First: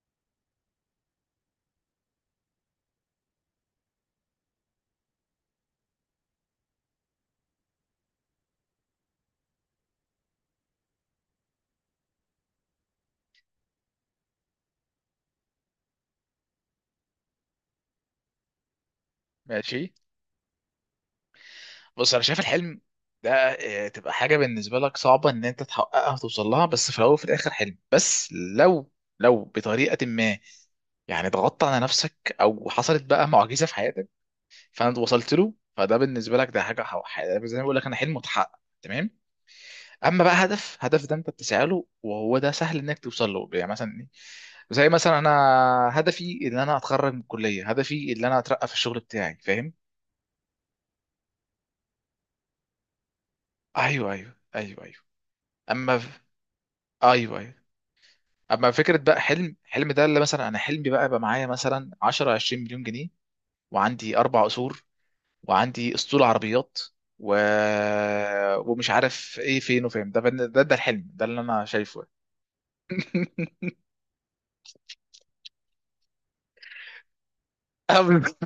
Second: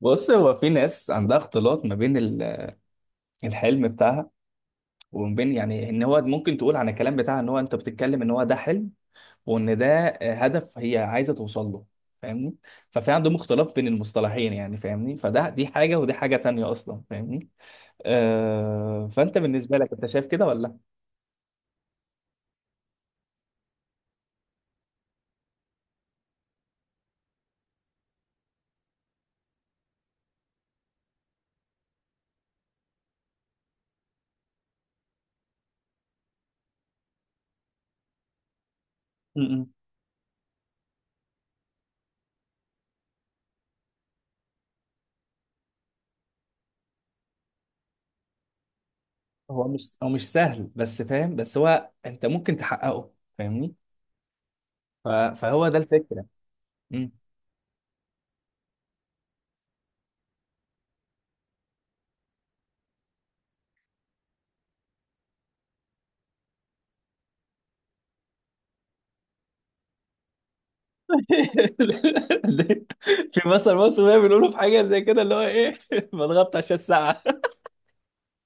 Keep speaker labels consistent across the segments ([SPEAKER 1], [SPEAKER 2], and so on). [SPEAKER 1] بص هو في ناس عندها اختلاط ما بين الحلم بتاعها، وما بين يعني ان هو ممكن تقول عن الكلام بتاعها ان هو انت بتتكلم ان هو ده حلم، وان ده هدف هي عايزه توصل له. فاهمني؟ ففي عندهم اختلاط بين المصطلحين، يعني فاهمني، فده دي حاجه ودي حاجه تانية اصلا. فاهمني؟ آه، فانت بالنسبه لك
[SPEAKER 2] ماشي.
[SPEAKER 1] انت شايف كده ولا؟
[SPEAKER 2] بص، انا شايف الحلم ده تبقى حاجه بالنسبه لك صعبه ان انت تحققها وتوصل لها، بس في الاول وفي الاخر حلم بس. لو لو بطريقه ما يعني ضغطت على نفسك او حصلت بقى معجزه في حياتك، فانت وصلت له. فده بالنسبه لك ده حاجه زي ما بقول لك، انا حلم متحقق تمام.
[SPEAKER 1] م- م.
[SPEAKER 2] اما بقى هدف، ده انت بتسعى له وهو ده سهل انك توصل له. يعني مثلا إيه؟ زي مثلا انا هدفي ان انا اتخرج من الكليه، هدفي ان انا اترقى في الشغل بتاعي.
[SPEAKER 1] هو
[SPEAKER 2] فاهم؟
[SPEAKER 1] مش هو مش سهل بس، فاهم؟ بس هو انت ممكن تحققه. فاهمني؟
[SPEAKER 2] ايوه، ايوه، ايوه، ايوه.
[SPEAKER 1] فهو ده
[SPEAKER 2] اما
[SPEAKER 1] الفكره.
[SPEAKER 2] ايوه، ايوه. اما فكره بقى، حلم ده اللي مثلا انا حلمي بقى يبقى معايا مثلا 10 20 مليون جنيه، وعندي اربع قصور، وعندي اسطول عربيات، و... ومش عارف ايه فين وفين. ده ده الحلم ده اللي انا شايفه.
[SPEAKER 1] في مثل مصر بقى بيقولوا في حاجه زي كده، اللي هو ايه، بضغط عشان الساعه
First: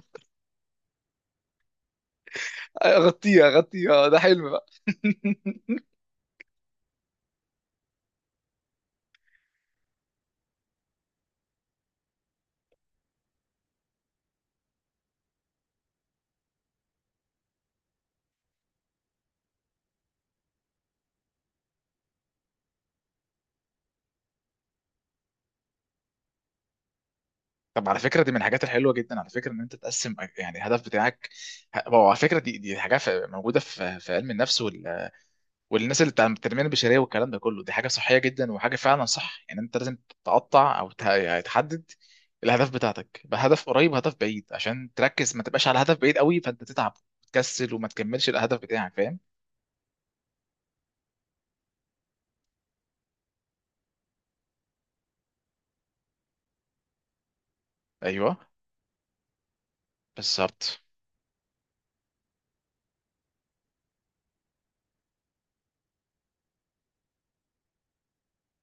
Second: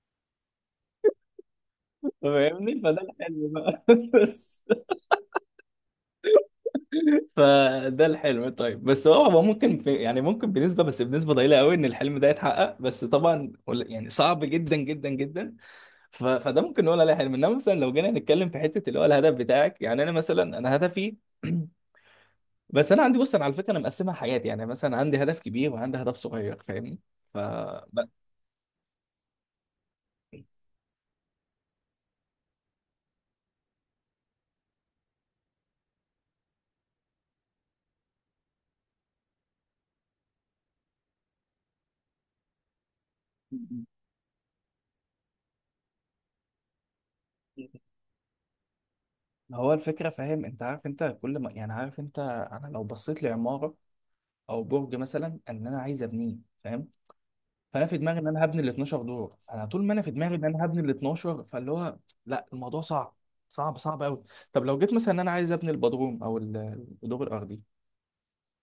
[SPEAKER 1] فاهمني؟ فده
[SPEAKER 2] اغطيها
[SPEAKER 1] الحلم بقى
[SPEAKER 2] اغطيها، ده حلم
[SPEAKER 1] بس.
[SPEAKER 2] بقى.
[SPEAKER 1] فده الحلم. طيب، بس هو هو ممكن في يعني ممكن بنسبه، بس بنسبه ضئيله قوي، ان الحلم ده يتحقق، بس طبعا يعني صعب جدا جدا جدا. فده ممكن نقول عليه حلم، انما مثلا لو جينا نتكلم في حته اللي هو الهدف بتاعك. يعني انا مثلا، انا هدفي بس انا عندي، بص انا على فكره انا مقسمها حاجات، يعني مثلا عندي هدف كبير وعندي هدف صغير. فاهمني؟
[SPEAKER 2] طب على فكره، دي من الحاجات الحلوه جدا على فكره، ان انت تقسم يعني الهدف بتاعك. هو على فكره دي حاجه موجوده في علم النفس، والناس اللي بتاع التنميه البشريه والكلام ده كله، دي حاجه صحيه جدا، وحاجه فعلا صح. يعني انت لازم تقطع او تحدد الاهداف بتاعتك بهدف قريب وهدف بعيد، عشان تركز، ما تبقاش على هدف بعيد قوي فانت تتعب وتكسل
[SPEAKER 1] ف
[SPEAKER 2] وما تكملش الهدف بتاعك. فاهم؟
[SPEAKER 1] هو الفكرة، فاهم انت؟ عارف انت كل ما يعني، عارف انت، انا لو بصيت لعمارة او برج مثلا ان انا عايز ابنيه، فاهم؟ فانا في دماغي ان
[SPEAKER 2] ايوه،
[SPEAKER 1] انا هبني ال 12 دور، فانا طول ما انا في دماغي ان انا هبني
[SPEAKER 2] بالظبط.
[SPEAKER 1] ال 12 فاللي هو، لا الموضوع صعب، صعب قوي. طب لو جيت مثلا ان انا عايز ابني البدروم او الدور الارضي،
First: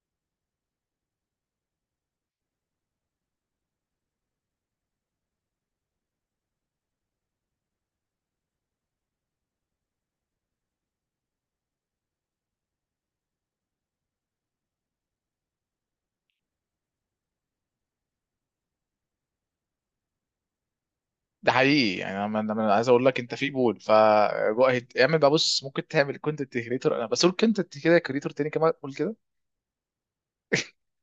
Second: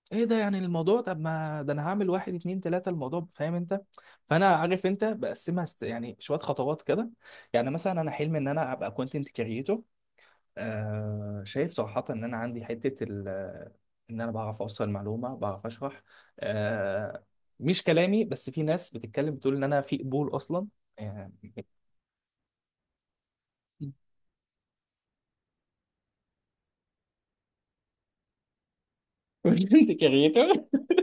[SPEAKER 1] ايه ده يعني الموضوع؟ طب ما ده انا هعمل واحد اتنين تلاتة الموضوع، فاهم انت؟ فانا عارف انت بقسمها يعني شوية خطوات كده. يعني مثلا انا حلمي ان انا ابقى كونتنت كريتور. آه، شايف صراحة إن أنا عندي حتة إن أنا بعرف أوصل معلومة، بعرف أشرح. آه، مش كلامي بس، في ناس بتتكلم بتقول إن أنا في قبول أصلا. آه،
[SPEAKER 2] ده حقيقي، يعني انا أنا- أنا عايز اقول لك، انت في بول، ف جو أهيد. اعمل بقى. بص، ممكن تعمل كونتنت كريتور، انا بس قول كونتنت كده كريتور تاني كمان، قول كده.
[SPEAKER 1] انت كريتور.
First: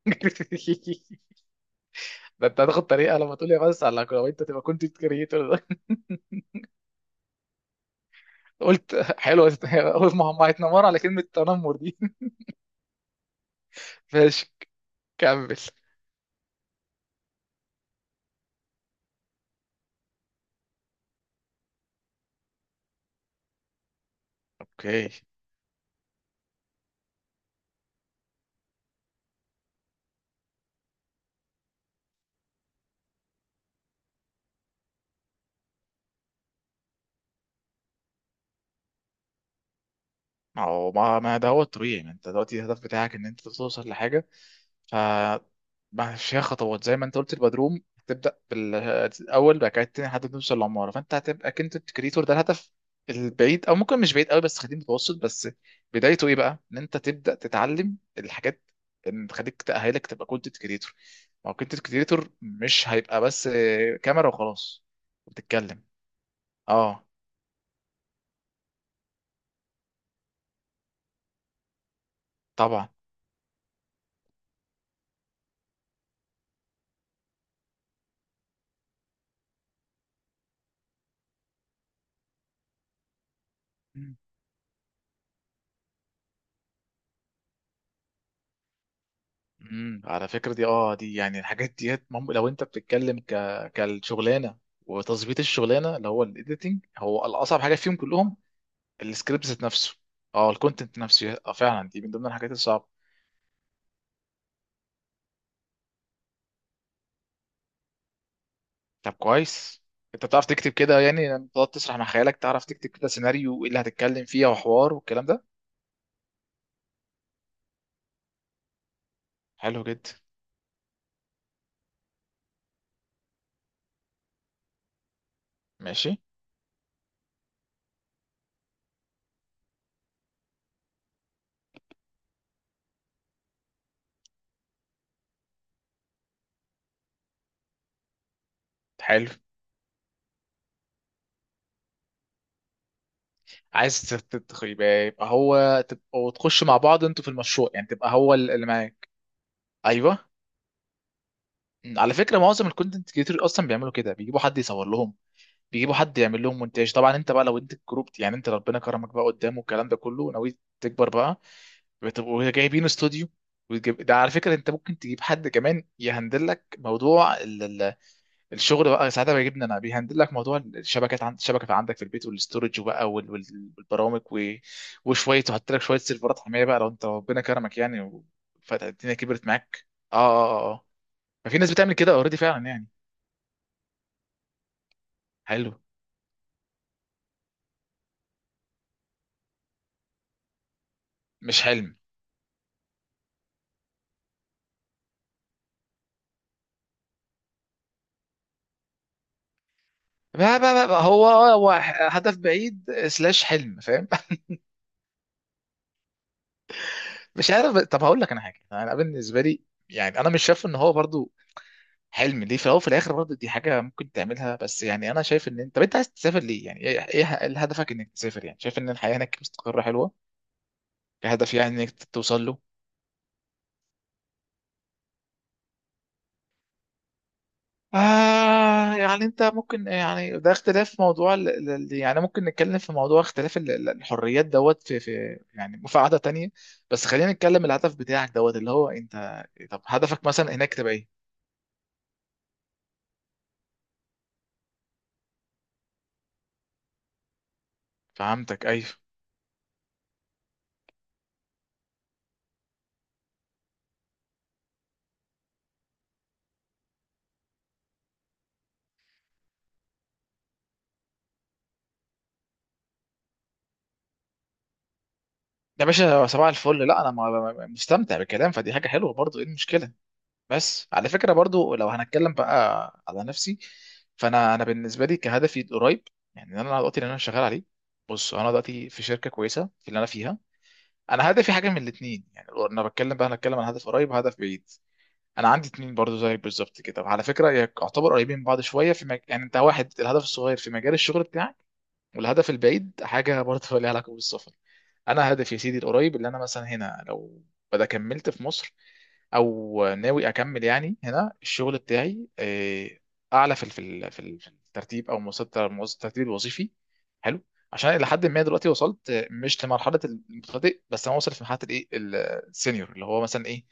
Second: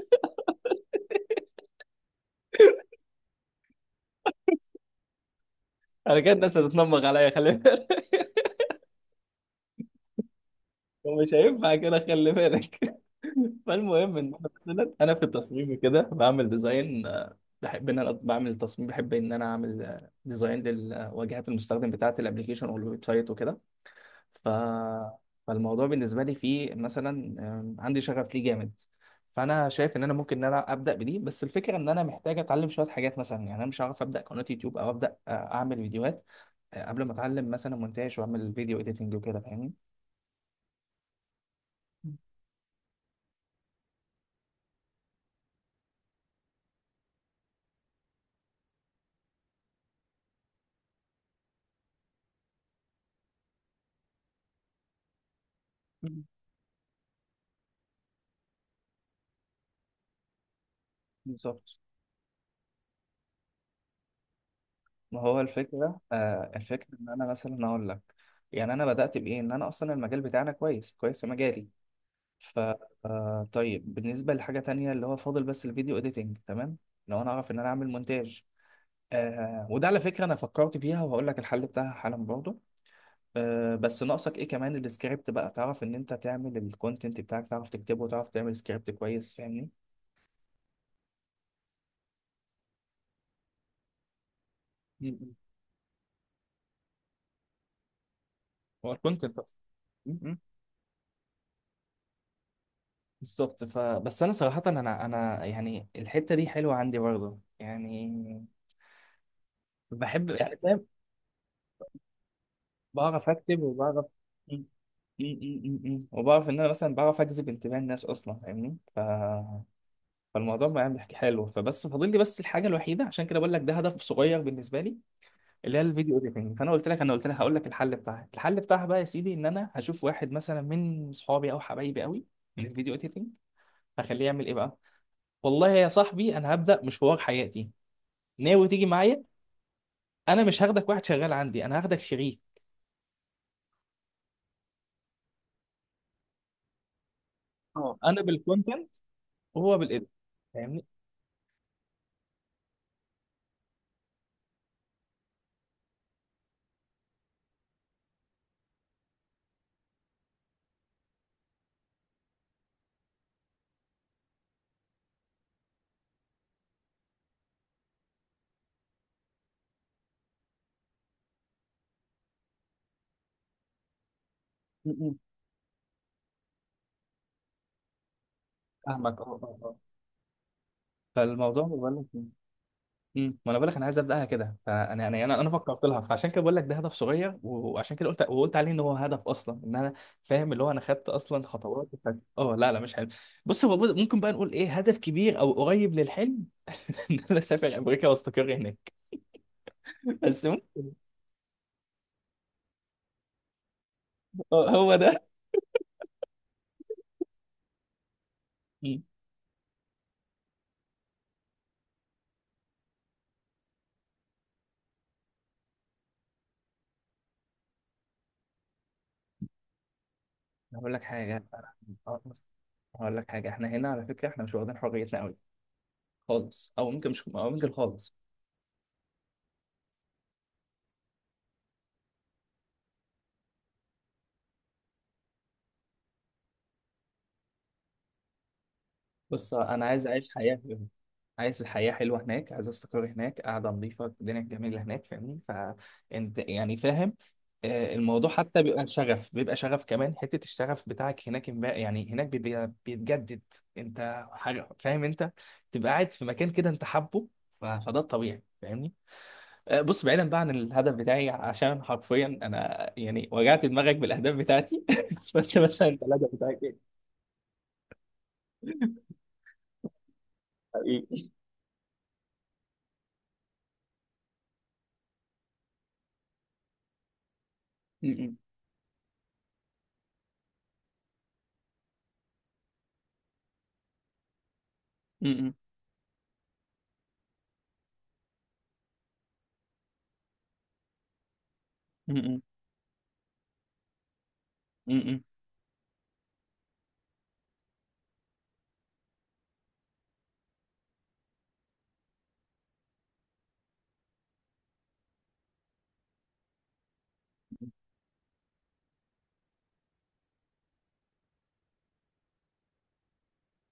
[SPEAKER 2] ده انت هتاخد طريقه لما تقول لي بس، على لو انت تبقى كونتنت كريتور.
[SPEAKER 1] انا كده الناس هتتنمر عليا، خلي بالك.
[SPEAKER 2] قلت حلو اول ما هم هيتنمروا على كلمة
[SPEAKER 1] ومش هينفع
[SPEAKER 2] تنمر
[SPEAKER 1] كده،
[SPEAKER 2] دي.
[SPEAKER 1] خلي بالك. فالمهم ان انا
[SPEAKER 2] ماشي،
[SPEAKER 1] مثلا، انا في
[SPEAKER 2] كمل.
[SPEAKER 1] التصميم كده بعمل ديزاين، بحب ان انا بعمل تصميم، بحب ان انا اعمل ديزاين للواجهات المستخدم بتاعه الابلكيشن او الويب سايت وكده. ف...
[SPEAKER 2] اوكي.
[SPEAKER 1] فالموضوع بالنسبه لي فيه مثلا، عندي شغف ليه جامد. فانا شايف ان انا ممكن ان انا ابدا بدي، بس الفكره ان انا محتاج اتعلم شويه حاجات مثلا. يعني انا مش هعرف ابدا قناه يوتيوب او ابدا اعمل فيديوهات قبل ما اتعلم مثلا مونتاج واعمل فيديو اديتنج وكده. فاهمني؟
[SPEAKER 2] ما هو ما ده هو الطبيعي، ما انت دلوقتي الهدف بتاعك ان انت توصل لحاجه ما فيها خطوات. زي ما انت قلت، البدروم تبدا بالاول، بعد كده التاني، لحد ما توصل للعماره. فانت هتبقى كنت الكريتور، ده الهدف البعيد، او ممكن مش بعيد قوي بس خلينا متوسط بس.
[SPEAKER 1] مم.
[SPEAKER 2] بدايته ايه بقى؟ ان انت تبدا تتعلم الحاجات اللي تخليك تاهلك تبقى كونتنت كريتور. ما هو
[SPEAKER 1] بالظبط.
[SPEAKER 2] كونتنت كريتور مش هيبقى بس كاميرا وخلاص.
[SPEAKER 1] ما هو
[SPEAKER 2] وبتتكلم.
[SPEAKER 1] الفكرة، آه الفكرة
[SPEAKER 2] اه،
[SPEAKER 1] إن أنا مثلا أقول لك يعني أنا بدأت بإيه؟ إن أنا أصلا المجال بتاعنا كويس، كويس في مجالي. ف
[SPEAKER 2] طبعا.
[SPEAKER 1] آه، طيب بالنسبة لحاجة تانية اللي هو فاضل، بس الفيديو اديتنج، تمام؟ لو انا اعرف ان انا اعمل مونتاج، آه وده على فكرة انا فكرت فيها وهقول لك الحل بتاعها حالا برضه. آه، بس ناقصك ايه كمان؟ السكريبت بقى، تعرف ان انت تعمل الكونتنت بتاعك، تعرف تكتبه وتعرف تعمل سكريبت كويس. فاهمني؟
[SPEAKER 2] على فكره، دي يعني الحاجات ديت لو انت بتتكلم كالشغلانه
[SPEAKER 1] م- م.
[SPEAKER 2] وتظبيط الشغلانه، اللي هو الايديتنج هو الاصعب حاجه فيهم كلهم.
[SPEAKER 1] هو الكونتنت
[SPEAKER 2] السكريبت
[SPEAKER 1] أصلاً.
[SPEAKER 2] ذات نفسه.
[SPEAKER 1] م- م.
[SPEAKER 2] اه، الكونتنت نفسه. اه، فعلا دي من ضمن الحاجات الصعبه.
[SPEAKER 1] بالظبط. فبس انا صراحة انا يعني الحتة دي حلوة عندي برضه، يعني
[SPEAKER 2] طب كويس. انت
[SPEAKER 1] بحب،
[SPEAKER 2] بتعرف
[SPEAKER 1] يعني
[SPEAKER 2] تكتب
[SPEAKER 1] فاهم؟
[SPEAKER 2] كده؟ يعني لما تقعد تسرح مع خيالك، تعرف تكتب كده
[SPEAKER 1] بعرف
[SPEAKER 2] سيناريو
[SPEAKER 1] اكتب
[SPEAKER 2] وايه اللي
[SPEAKER 1] وبعرف
[SPEAKER 2] هتتكلم فيه
[SPEAKER 1] م- م-
[SPEAKER 2] وحوار والكلام ده؟
[SPEAKER 1] م- م- م- وبعرف ان انا مثلا بعرف اجذب انتباه الناس اصلا. فاهمني؟
[SPEAKER 2] حلو جدا.
[SPEAKER 1] فالموضوع بقى حكي حلو، فبس فاضل لي بس الحاجه الوحيده، عشان كده بقول لك ده هدف صغير بالنسبه لي، اللي هي الفيديو
[SPEAKER 2] ماشي،
[SPEAKER 1] اديتنج. فانا قلت لك، هقول لك الحل بتاعها. الحل بتاعها بقى يا سيدي ان انا هشوف واحد مثلا من اصحابي او حبايبي قوي من الفيديو اديتنج، هخليه يعمل ايه بقى، والله يا صاحبي انا هبدا مشوار حياتي، ناوي تيجي معايا؟
[SPEAKER 2] حلو.
[SPEAKER 1] انا مش هاخدك واحد شغال عندي، انا هاخدك شريك.
[SPEAKER 2] عايز يبقى هو تبقى وتخش مع بعض انتوا في المشروع، يعني
[SPEAKER 1] اه،
[SPEAKER 2] تبقى
[SPEAKER 1] انا
[SPEAKER 2] هو اللي
[SPEAKER 1] بالكونتنت
[SPEAKER 2] معاك.
[SPEAKER 1] وهو بالايديت.
[SPEAKER 2] ايوه. مم. على فكره، معظم الكونتنت كريتور اصلا بيعملوا كده، بيجيبوا حد يصور لهم، بيجيبوا حد يعمل لهم مونتاج. طبعا انت بقى لو انت الجروب، يعني انت ربنا كرمك بقى قدامه والكلام ده كله، ناوي تكبر بقى، بتبقوا جايبين استوديو. ده على فكره انت ممكن تجيب حد كمان يهندل لك موضوع الشغل بقى ساعتها، بيجيبنا انا بيهندل لك موضوع الشبكات، عند الشبكه عندك في البيت والاستورج وبقى والبرامج
[SPEAKER 1] فاهمني؟
[SPEAKER 2] وشويه، وحط لك شويه سيرفرات حمايه بقى لو انت ربنا كرمك يعني، فالدنيا
[SPEAKER 1] فاهمك، اه
[SPEAKER 2] كبرت
[SPEAKER 1] اه اه.
[SPEAKER 2] معاك. اه، اه، اه، آه. ففي
[SPEAKER 1] فالموضوع
[SPEAKER 2] ناس بتعمل
[SPEAKER 1] بقول
[SPEAKER 2] كده
[SPEAKER 1] لك،
[SPEAKER 2] اوريدي فعلا يعني.
[SPEAKER 1] امم، ما انا بقول لك انا عايز ابداها كده. فانا انا انا انا
[SPEAKER 2] حلو.
[SPEAKER 1] فكرت لها، فعشان كده بقول لك ده هدف صغير، وعشان كده قلت، وقلت عليه ان هو هدف اصلا ان انا فاهم، اللي هو انا خدت اصلا
[SPEAKER 2] مش
[SPEAKER 1] خطوات
[SPEAKER 2] حلم.
[SPEAKER 1] اه لا لا مش حلو. بص هو ممكن بقى نقول ايه، هدف كبير او قريب للحلم، ان انا اسافر امريكا واستقر هناك. بس
[SPEAKER 2] بقى بقى بقى بقى هو هدف بعيد سلاش حلم، فاهم؟
[SPEAKER 1] اه هو ده.
[SPEAKER 2] مش عارف. طب هقول لك انا حاجه، انا
[SPEAKER 1] مم.
[SPEAKER 2] بالنسبه لي يعني انا مش شايف ان هو برضو حلم، ليه؟ في الاول وفي الاخر برضو دي حاجه ممكن تعملها بس. يعني انا شايف ان انت، طب انت عايز تسافر ليه؟ يعني ايه هدفك انك تسافر؟ يعني شايف ان الحياه هناك مستقره حلوه
[SPEAKER 1] هقول لك حاجه
[SPEAKER 2] كهدف، يعني انك توصل له؟
[SPEAKER 1] هقول لك حاجه، احنا هنا على فكره احنا مش واخدين حريتنا قوي، خالص او ممكن مش، او ممكن خالص.
[SPEAKER 2] آه. يعني انت ممكن يعني ده اختلاف موضوع يعني ممكن نتكلم في موضوع اختلاف الحريات دوت في في يعني في قعدة تانية. بس خلينا نتكلم الهدف بتاعك دوت اللي هو انت.
[SPEAKER 1] بص،
[SPEAKER 2] طب
[SPEAKER 1] انا عايز
[SPEAKER 2] هدفك
[SPEAKER 1] اعيش
[SPEAKER 2] مثلا
[SPEAKER 1] حياه
[SPEAKER 2] هناك
[SPEAKER 1] حلوه،
[SPEAKER 2] تبقى ايه؟
[SPEAKER 1] عايز حياه حلوه هناك، عايز استقر هناك، قاعده نظيفه الدنيا الجميله هناك. فاهمني؟ فانت يعني فاهم؟ آه، الموضوع حتى
[SPEAKER 2] فهمتك،
[SPEAKER 1] بيبقى
[SPEAKER 2] ايوه.
[SPEAKER 1] شغف، بيبقى شغف كمان، حته الشغف بتاعك هناك يعني هناك بيبقى بيتجدد. انت حاجه فاهم انت، تبقى قاعد في مكان كده انت حابه، فده الطبيعي. فاهمني؟ آه، بص بعيدا بقى عن الهدف بتاعي، عشان حرفيا انا يعني وجعت دماغك بالاهداف بتاعتي. فانت
[SPEAKER 2] يا
[SPEAKER 1] مثلا، انت
[SPEAKER 2] باشا،
[SPEAKER 1] الهدف
[SPEAKER 2] صباح
[SPEAKER 1] بتاعك
[SPEAKER 2] الفل.
[SPEAKER 1] ايه؟
[SPEAKER 2] لا انا مستمتع بالكلام، فدي حاجة حلوة برضو، ايه المشكلة؟ بس على
[SPEAKER 1] حقيقي.
[SPEAKER 2] فكرة برضو لو هنتكلم بقى على نفسي، فانا انا بالنسبة لي كهدفي قريب. يعني انا دلوقتي اللي انا شغال عليه، بص
[SPEAKER 1] م-
[SPEAKER 2] انا دلوقتي في شركة كويسة في اللي انا فيها. انا هدفي حاجه من الاثنين، يعني لو انا بتكلم بقى انا بتكلم عن هدف قريب وهدف بعيد. انا
[SPEAKER 1] م-
[SPEAKER 2] عندي اتنين برضو زي بالظبط كده، وعلى فكره يعتبر قريبين من بعض شويه في يعني انت واحد، الهدف الصغير في مجال الشغل بتاعك،
[SPEAKER 1] م- م-
[SPEAKER 2] والهدف البعيد حاجه برضو ليها علاقه بالسفر.
[SPEAKER 1] م- م.
[SPEAKER 2] انا هدفي يا سيدي القريب اللي انا مثلا هنا، لو بدا كملت في مصر او ناوي اكمل يعني هنا الشغل بتاعي، اعلى في في الترتيب او مستوى الترتيب الوظيفي. حلو. عشان الى حد ما دلوقتي وصلت، مش لمرحله المبتدئ بس، انا واصل في مرحله الايه السينيور اللي هو مثلا ايه.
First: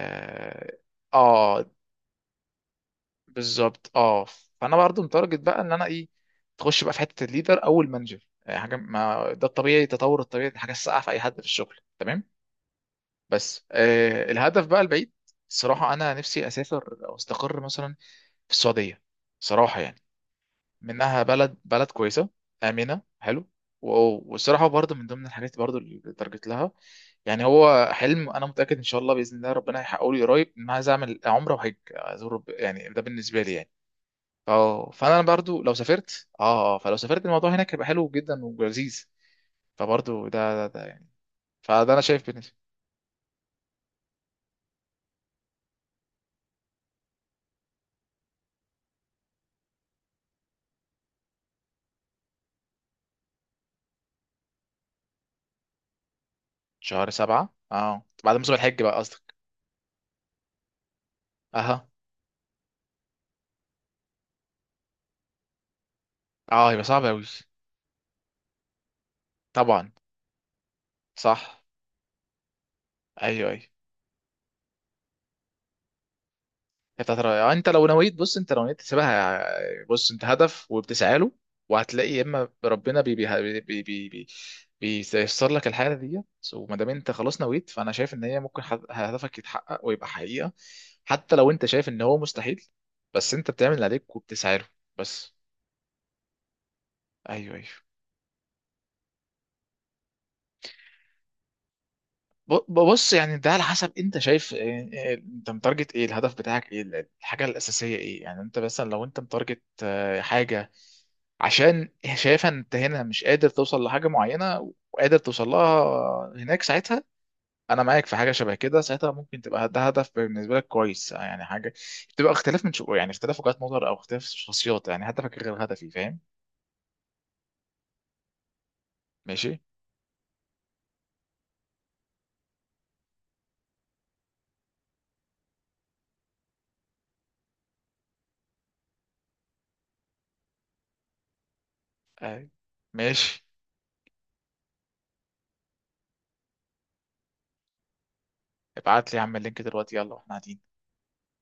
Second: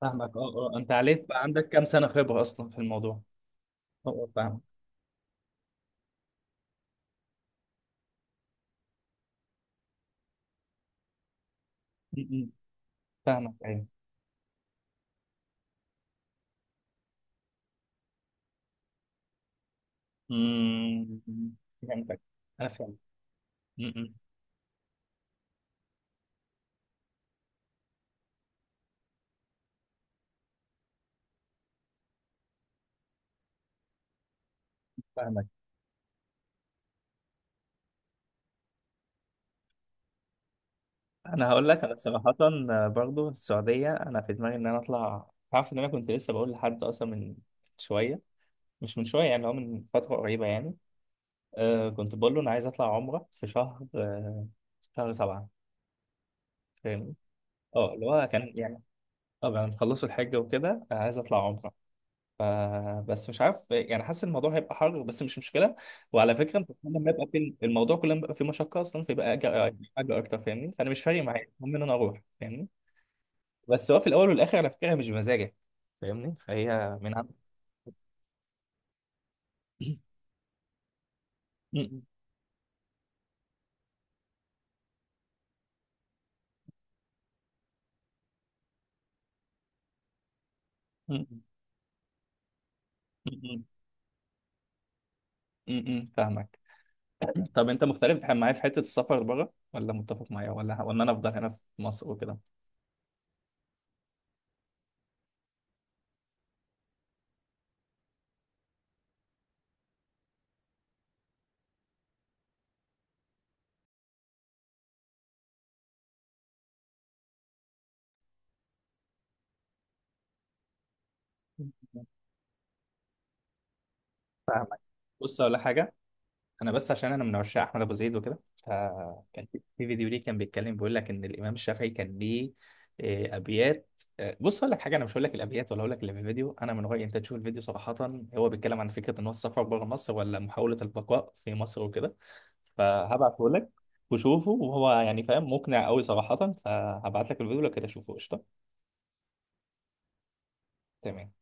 [SPEAKER 1] فاهمك، اه اه. انت عليك بقى، عندك
[SPEAKER 2] آه،
[SPEAKER 1] كام سنة خبرة اصلا في الموضوع؟
[SPEAKER 2] بالظبط
[SPEAKER 1] اه
[SPEAKER 2] اه.
[SPEAKER 1] آه، فاهمك.
[SPEAKER 2] فانا برضو متارجت بقى ان انا ايه، تخش بقى في حته الليدر او المانجر. يعني حاجه، ما ده الطبيعي، التطور الطبيعي دي حاجه الساقعه في اي حد في الشغل
[SPEAKER 1] م-
[SPEAKER 2] تمام.
[SPEAKER 1] م. فاهمك،
[SPEAKER 2] بس
[SPEAKER 1] ايوه.
[SPEAKER 2] الهدف بقى البعيد، الصراحه انا نفسي اسافر او استقر مثلا في السعوديه، صراحه يعني،
[SPEAKER 1] م-
[SPEAKER 2] منها
[SPEAKER 1] م.
[SPEAKER 2] بلد، بلد
[SPEAKER 1] فهمتك،
[SPEAKER 2] كويسه
[SPEAKER 1] انا فهمت.
[SPEAKER 2] امنه حلو.
[SPEAKER 1] م- م.
[SPEAKER 2] والصراحه برضو من ضمن الحاجات برضو اللي تارجت لها. يعني هو حلم، انا متاكد ان شاء الله باذن الله ربنا هيحققه لي قريب، ان أنا عايز اعمل عمره وحج ازور يعني ده بالنسبه لي يعني. اه فانا
[SPEAKER 1] فاهمك.
[SPEAKER 2] برضو لو سافرت، اه اه فلو سافرت، الموضوع هناك هيبقى حلو جدا ولذيذ. فبرضو ده يعني.
[SPEAKER 1] انا هقول لك،
[SPEAKER 2] فده
[SPEAKER 1] انا
[SPEAKER 2] انا شايف
[SPEAKER 1] صراحة
[SPEAKER 2] بالنسبه.
[SPEAKER 1] آه، برضو السعودية انا في دماغي ان انا اطلع. تعرف ان انا كنت لسه بقول لحد اصلا من شوية، مش من شوية يعني، هو من فترة قريبة يعني. آه كنت بقول له انا عايز اطلع عمرة في شهر آه شهر سبعة.
[SPEAKER 2] شهر
[SPEAKER 1] فاهمني؟
[SPEAKER 2] سبعة،
[SPEAKER 1] اه
[SPEAKER 2] اه،
[SPEAKER 1] اللي هو
[SPEAKER 2] بعد
[SPEAKER 1] كان
[SPEAKER 2] موسم
[SPEAKER 1] يعني
[SPEAKER 2] الحج بقى قصدك؟
[SPEAKER 1] طبعا نخلصوا الحج وكده، آه، عايز اطلع عمرة.
[SPEAKER 2] اها.
[SPEAKER 1] ف- بس مش عارف، يعني حاسس الموضوع هيبقى حر، بس مش مشكله. وعلى فكره انت
[SPEAKER 2] اه،
[SPEAKER 1] كل
[SPEAKER 2] يبقى صعب
[SPEAKER 1] لما
[SPEAKER 2] اوي.
[SPEAKER 1] يبقى في الموضوع، كل لما يبقى في مشقه اصلا فيبقى اجر،
[SPEAKER 2] طبعا.
[SPEAKER 1] اجر اكتر. فاهمني؟ فانا مش فارق معايا،
[SPEAKER 2] صح.
[SPEAKER 1] المهم ان انا اروح. فاهمني؟
[SPEAKER 2] ايوه، ايوه.
[SPEAKER 1] بس هو في الاول والاخر على فكره هي مش بمزاجك. فاهمني؟ فهي
[SPEAKER 2] هي
[SPEAKER 1] من
[SPEAKER 2] بتاعت
[SPEAKER 1] عند
[SPEAKER 2] الرأي. انت لو نويت، بص انت لو نويت تسيبها، بص انت هدف وبتسعى له،
[SPEAKER 1] م-
[SPEAKER 2] وهتلاقي يا اما ربنا بي بي بي بي بي بيسر لك الحاجه دي. وما دام انت خلاص نويت، فانا شايف ان هي ممكن هدفك يتحقق ويبقى حقيقه، حتى
[SPEAKER 1] م-
[SPEAKER 2] لو انت شايف ان هو مستحيل. بس انت
[SPEAKER 1] م-
[SPEAKER 2] بتعمل اللي عليك وبتسعى له بس.
[SPEAKER 1] م- م- فاهمك.
[SPEAKER 2] ايوه،
[SPEAKER 1] طب
[SPEAKER 2] ايوه.
[SPEAKER 1] انت مختلف معايا في حته السفر بره ولا متفق معايا، ولا ولا انا افضل هنا في مصر وكده؟
[SPEAKER 2] ب- بص يعني ده على حسب انت شايف انت متارجت ايه، الهدف بتاعك ايه، الحاجه الاساسيه ايه. يعني انت مثلا لو انت متارجت حاجه عشان شايفها ان انت هنا مش قادر توصل لحاجه معينه وقادر توصل لها هناك، ساعتها انا معاك في حاجه شبه كده. ساعتها ممكن تبقى ده هدف بالنسبه لك كويس، يعني حاجه بتبقى اختلاف من شو، يعني اختلاف وجهات نظر او اختلاف
[SPEAKER 1] فاهمك.
[SPEAKER 2] شخصيات، يعني هدفك
[SPEAKER 1] بص، ولا
[SPEAKER 2] غير هدفي.
[SPEAKER 1] حاجه،
[SPEAKER 2] فاهم؟
[SPEAKER 1] انا بس عشان انا من عشاق احمد ابو زيد وكده، فكان في
[SPEAKER 2] ماشي.
[SPEAKER 1] فيديو ليه كان بيتكلم بيقول لك ان الامام الشافعي كان ليه ابيات. آه، بص اقول لك حاجه، انا مش هقول لك الابيات ولا هقول لك اللي في الفيديو، انا من رايي انت تشوف الفيديو صراحه. هو بيتكلم عن فكره ان هو السفر بره مصر ولا محاوله البقاء في مصر وكده.
[SPEAKER 2] آه. ماشي.
[SPEAKER 1] فهبعته لك وشوفه، وهو يعني فاهم، مقنع قوي صراحه. فهبعت لك الفيديو لو كده، شوفه قشطه.
[SPEAKER 2] ابعت لي يا عم اللينك دلوقتي، يلا، واحنا قاعدين.
[SPEAKER 1] تمام.